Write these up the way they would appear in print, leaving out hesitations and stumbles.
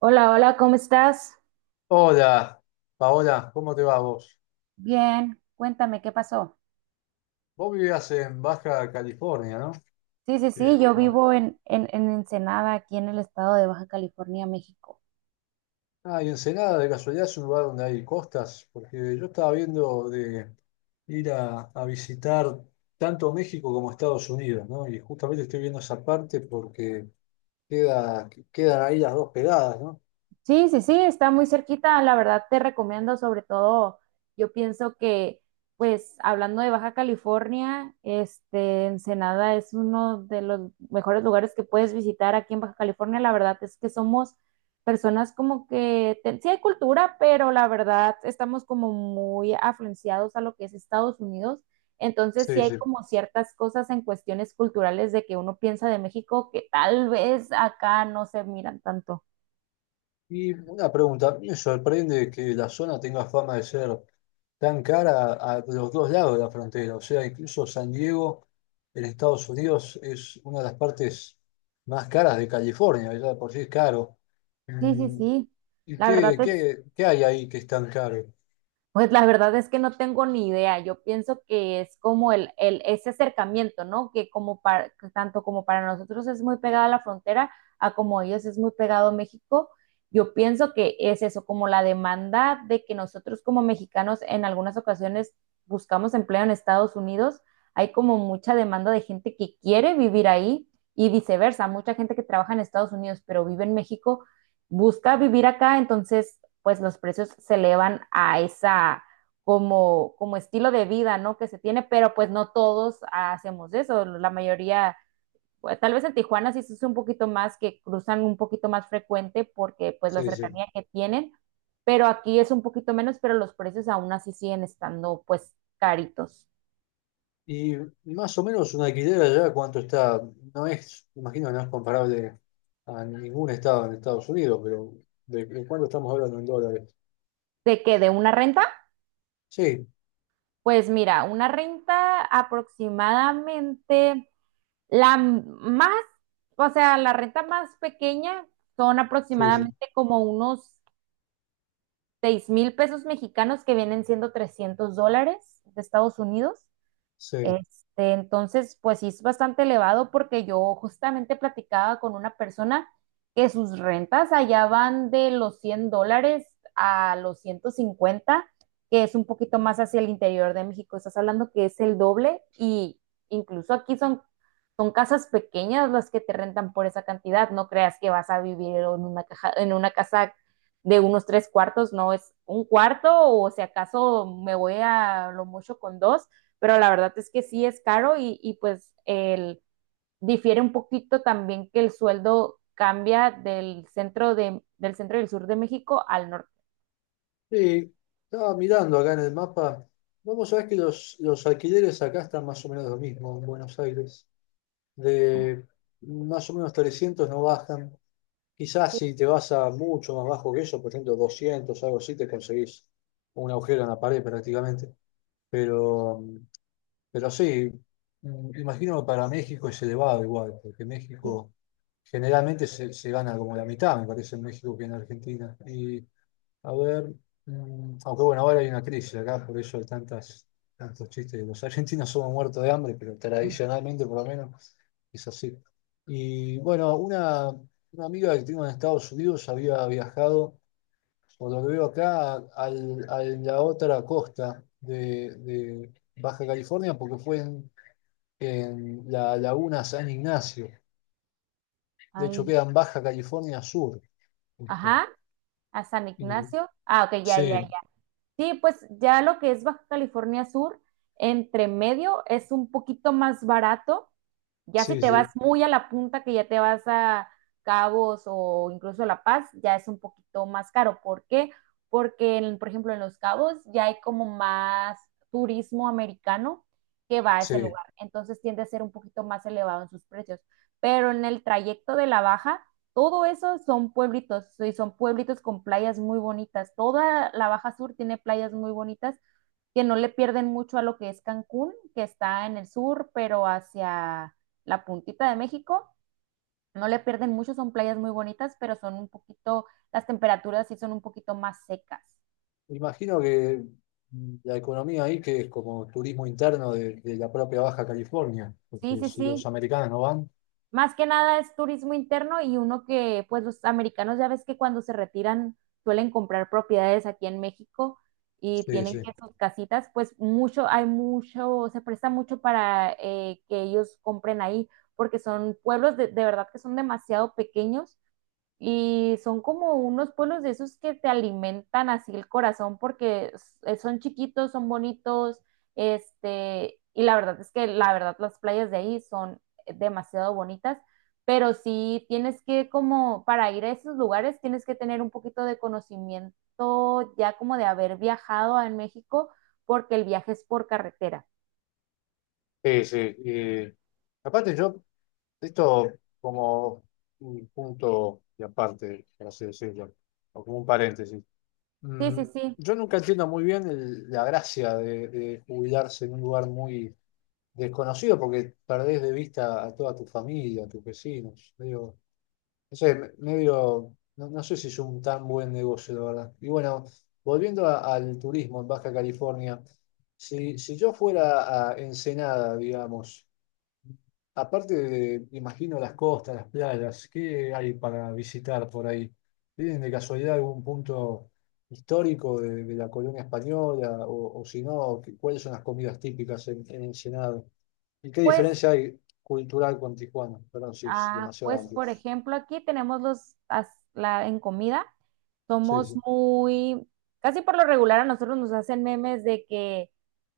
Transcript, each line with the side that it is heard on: right: Hola, hola, ¿cómo estás?
left: Hola, Paola, ¿cómo te va vos?
right: Bien, cuéntame qué pasó.
left: Vos vivías en Baja California, ¿no?
right: Sí, sí,
left: Sí,
right: sí, yo
left: bastante.
right: vivo en Ensenada, aquí en el estado de Baja California, México.
left: Ah, y Ensenada, de casualidad, es un lugar donde hay costas, porque yo estaba viendo de ir a visitar tanto México como Estados Unidos, ¿no? Y justamente estoy viendo esa parte porque quedan ahí las dos pegadas, ¿no?
right: Sí, sí, sí, está muy cerquita. La verdad te recomiendo, sobre todo, yo pienso que, pues, hablando de Baja California, Ensenada es uno de los mejores lugares que puedes visitar aquí en Baja California. La verdad es que somos personas como que, sí hay cultura, pero la verdad estamos como muy afluenciados a lo que es Estados Unidos. Entonces, sí
left: Sí,
right: hay
left: sí.
right: como ciertas cosas en cuestiones culturales de que uno piensa de México que tal vez acá no se miran tanto.
left: Y una pregunta, me sorprende que la zona tenga fama de ser tan cara a los dos lados de la frontera. O sea, incluso San Diego en Estados Unidos es una de las partes más caras de California, ya de por sí es caro.
right: Sí, sí,
left: Mm,
right: sí.
left: ¿Y
right: La verdad
left: qué,
right: es,
left: qué, qué hay ahí que es tan caro?
right: pues la verdad es que no tengo ni idea. Yo pienso que es como el ese acercamiento, ¿no? Que como para, que tanto como para nosotros es muy pegada la frontera, a como ellos es muy pegado México. Yo pienso que es eso, como la demanda de que nosotros como mexicanos en algunas ocasiones buscamos empleo en Estados Unidos. Hay como mucha demanda de gente que quiere vivir ahí y viceversa. Mucha gente que trabaja en Estados Unidos pero vive en México busca vivir acá, entonces pues los precios se elevan a esa como, como estilo de vida, ¿no? Que se tiene, pero pues no todos hacemos eso, la mayoría, pues, tal vez en Tijuana sí es un poquito más, que cruzan un poquito más frecuente porque pues la
left: Sí, sí.
right: cercanía que tienen, pero aquí es un poquito menos, pero los precios aún así siguen estando pues caritos.
left: Y más o menos un alquiler allá, ¿cuánto está? Imagino, no es comparable a ningún estado en Estados Unidos, pero ¿de cuánto estamos hablando en dólares?
right: ¿De qué? ¿De una renta?
left: Sí,
right: Pues mira, una renta aproximadamente. La más, o sea, la renta más pequeña son
left: sí, sí.
right: aproximadamente como unos 6.000 pesos mexicanos que vienen siendo 300 dólares de Estados Unidos.
left: Sí.
right: Este, entonces, pues sí es bastante elevado porque yo justamente platicaba con una persona que sus rentas allá van de los 100 dólares a los 150, que es un poquito más hacia el interior de México. Estás hablando que es el doble y incluso aquí son casas pequeñas las que te rentan por esa cantidad. No creas que vas a vivir en una, caja, en una casa de unos tres cuartos, no es un cuarto o si acaso me voy a lo mucho con dos, pero la verdad es que sí es caro y pues el, difiere un poquito también que el sueldo cambia del centro, del centro y del sur de México al norte.
left: Sí, estaba mirando acá en el mapa. Vamos a ver que los alquileres acá están más o menos lo mismo en Buenos Aires. De más o menos 300 no bajan. Quizás si te vas a mucho más bajo que eso, por ejemplo 200 algo así, te conseguís un agujero en la pared prácticamente. Pero, pero sí, imagino que para México es elevado igual, porque
right: Sí.
left: México generalmente se gana como la mitad, me parece, en México que en Argentina. Y a ver, aunque bueno, ahora hay una crisis acá, por eso hay tantos chistes. Los argentinos somos muertos de hambre, pero tradicionalmente por lo menos es así. Y bueno, una amiga que tengo en Estados Unidos había viajado, por lo que veo acá, a la otra costa de Baja California, porque fue en la laguna San Ignacio. De hecho,
right: Ay,
left: queda en Baja California Sur. ¿Viste?
right: ajá, a San
left: Y-
right: Ignacio. Ah, ok, ya, ya,
left: sí,
right: ya. Sí, pues ya lo que es Baja California Sur, entre medio es un poquito más barato. Ya si
left: sí,
right: te vas
left: sí,
right: muy a la punta, que ya te vas a Cabos o incluso La Paz, ya es un poquito más caro. ¿Por qué? Porque, por ejemplo, en Los Cabos ya hay como más turismo americano que va a ese
left: sí.
right: lugar. Entonces tiende a ser un poquito más elevado en sus precios. Pero en el trayecto de la Baja todo eso son pueblitos, y son pueblitos con playas muy bonitas. Toda la Baja Sur tiene playas muy bonitas que no le pierden mucho a lo que es Cancún, que está en el sur, pero hacia la puntita de México. No le pierden mucho, son playas muy bonitas, pero son un poquito, las temperaturas sí son un poquito más secas.
left: Imagino que la economía ahí, que es como turismo interno de la propia Baja California,
right: Sí,
left: porque
right: sí,
left: si los
right: sí.
left: americanos no van,
right: Más que nada es turismo interno y uno que, pues los americanos ya ves que cuando se retiran suelen comprar propiedades aquí en México y
left: sí,
right: tienen
left: sí.
right: que sus casitas, pues mucho, hay mucho, se presta mucho para que ellos compren ahí, porque son pueblos de verdad que son demasiado pequeños y son como unos pueblos de esos que te alimentan así el corazón porque son chiquitos, son bonitos, y la verdad es que la verdad las playas de ahí son demasiado bonitas, pero sí tienes que como para ir a esos lugares tienes que tener un poquito de conocimiento ya como de haber viajado a México porque el viaje es por carretera.
left: Sí, sí, eh, aparte yo, esto como un punto y aparte, por así decirlo, o como un paréntesis.
right: Sí,
left: Mm,
right: sí, sí.
left: yo nunca entiendo muy bien la gracia de jubilarse en un lugar muy desconocido, porque perdés de vista a toda tu familia, a tus vecinos. Digo, no sé, medio, no sé si es un tan buen negocio, la verdad. Y bueno, volviendo al turismo en Baja California, si yo fuera a Ensenada, digamos, aparte de, imagino, las costas, las playas, ¿qué hay para visitar por ahí? ¿Tienen de casualidad algún punto histórico de la colonia española? O si no, ¿cuáles son las comidas típicas en Ensenada? ¿Y qué
right: Pues
left: diferencia hay cultural con Tijuana? Perdón, sí, es
right: ah,
left: demasiado
right: pues
left: amplio.
right: por ejemplo, aquí tenemos los, la, en comida,
left: Sí,
right: somos
left: sí,
right: muy, casi por lo regular a nosotros nos hacen memes de que,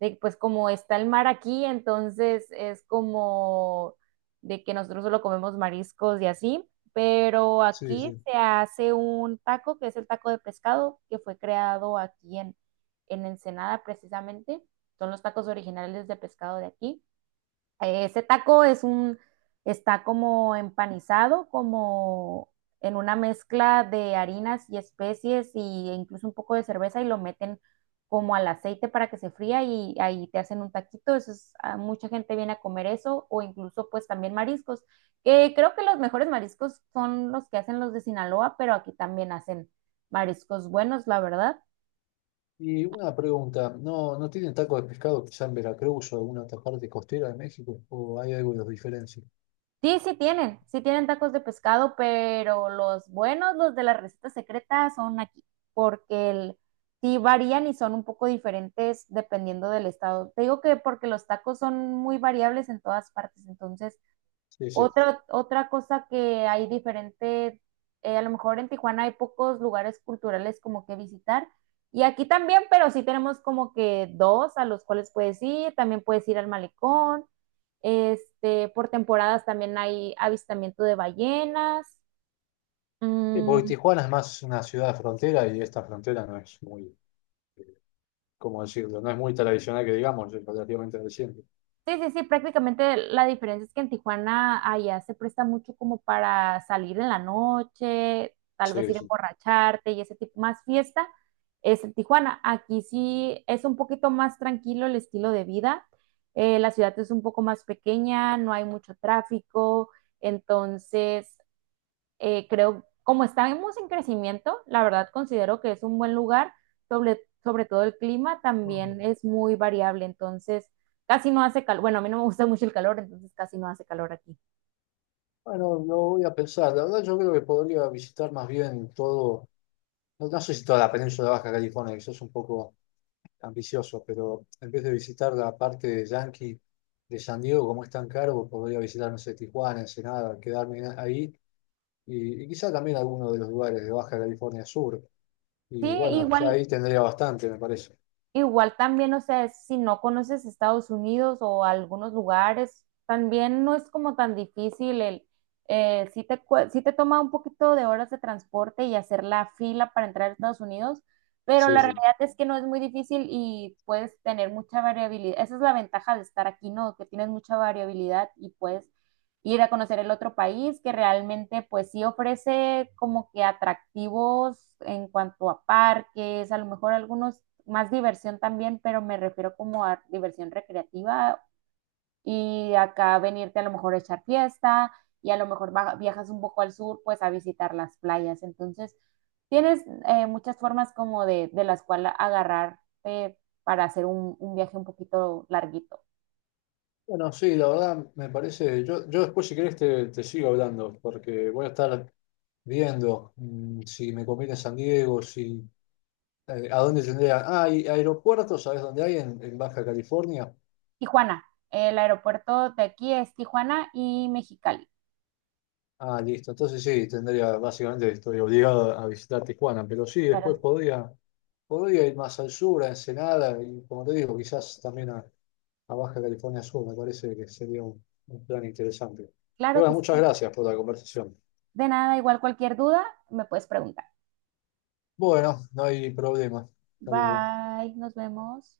right: de pues como está el mar aquí, entonces es como de que nosotros solo comemos mariscos y así, pero
left: sí,
right: aquí
left: sí.
right: se hace un taco que es el taco de pescado que fue creado aquí en Ensenada precisamente, son los tacos originales de pescado de aquí. Ese taco es un, está como empanizado, como en una mezcla de harinas y especies e incluso un poco de cerveza y lo meten como al aceite para que se fría y ahí te hacen un taquito. Eso es, a mucha gente viene a comer eso o incluso pues también mariscos, que creo que los mejores mariscos son los que hacen los de Sinaloa, pero aquí también hacen mariscos buenos, la verdad.
left: Y una pregunta, ¿no, no tienen tacos de pescado quizá en Veracruz o alguna otra parte costera de México? ¿O hay algo que los diferencia?
right: Sí, sí tienen tacos de pescado, pero los buenos, los de la receta secreta, son aquí, porque el, sí varían y son un poco diferentes dependiendo del estado. Te digo que porque los tacos son muy variables en todas partes, entonces
left: Sí, sí.
right: otra cosa que hay diferente, a lo mejor en Tijuana hay pocos lugares culturales como que visitar. Y aquí también, pero sí tenemos como que dos a los cuales puedes ir. También puedes ir al malecón. Por temporadas también hay avistamiento de ballenas.
left: Sí, porque
right: mm,
left: Tijuana es más una ciudad de frontera y esta frontera no es muy, eh, ¿cómo decirlo? No es muy tradicional que digamos, es relativamente reciente.
right: Sí, sí, sí, prácticamente la diferencia es que en Tijuana allá se presta mucho como para salir en la noche, tal vez
left: Sí,
right: ir a
left: sí.
right: emborracharte y ese tipo, más fiesta es en Tijuana. Aquí sí es un poquito más tranquilo el estilo de vida. La ciudad es un poco más pequeña, no hay mucho tráfico, entonces creo, como estamos en crecimiento, la verdad considero que es un buen lugar, sobre, sobre todo el clima
left: Ah.
right: también es muy variable, entonces casi no hace calor, bueno, a mí no me gusta mucho el calor, entonces casi no hace calor aquí.
left: Bueno, lo voy a pensar. La verdad yo creo que podría visitar más bien todo, no sé si toda la península de Baja California, quizás un poco ambicioso, pero en vez de visitar la parte de Yankee de San Diego, como es tan caro, podría visitar, no sé, Tijuana, Ensenada, quedarme ahí y quizá también alguno de los lugares de Baja California Sur. Y
right: Sí,
left: bueno, ya
right: igual,
left: ahí tendría bastante, me parece.
right: igual también, o sea, si no conoces Estados Unidos o algunos lugares, también no es como tan difícil el, sí te, sí te toma un poquito de horas de transporte y hacer la fila para entrar a Estados Unidos, pero
left: Sí,
right: la
left: sí.
right: realidad es que no es muy difícil y puedes tener mucha variabilidad. Esa es la ventaja de estar aquí, ¿no? Que tienes mucha variabilidad y puedes ir a conocer el otro país que realmente pues sí ofrece como que atractivos en cuanto a parques, a lo mejor algunos más diversión también, pero me refiero como a diversión recreativa y acá venirte a lo mejor a echar fiesta y a lo mejor viajas un poco al sur pues a visitar las playas. Entonces, tienes muchas formas como de las cuales agarrarte para hacer un viaje un poquito larguito.
left: Bueno, sí, la verdad me parece, yo después si querés te sigo hablando, porque voy a estar viendo si me conviene San Diego, si a dónde tendría... Ah, ¿hay aeropuertos, ¿sabes dónde hay en Baja California?
right: Tijuana, el aeropuerto de aquí es Tijuana y Mexicali.
left: Ah, listo. Entonces sí, tendría, básicamente estoy obligado a visitar Tijuana, pero sí, después
right: Claro,
left: podría, podría ir más al sur, a Ensenada, y como te digo, quizás también a Baja California Sur, me parece que sería un plan interesante. Y
right: claro
left: bueno,
right: que
left: muchas
right: sí.
left: gracias por la conversación.
right: De nada, igual cualquier duda me puedes preguntar.
left: Bueno, no hay problema. Saludos.
right: Bye, nos vemos.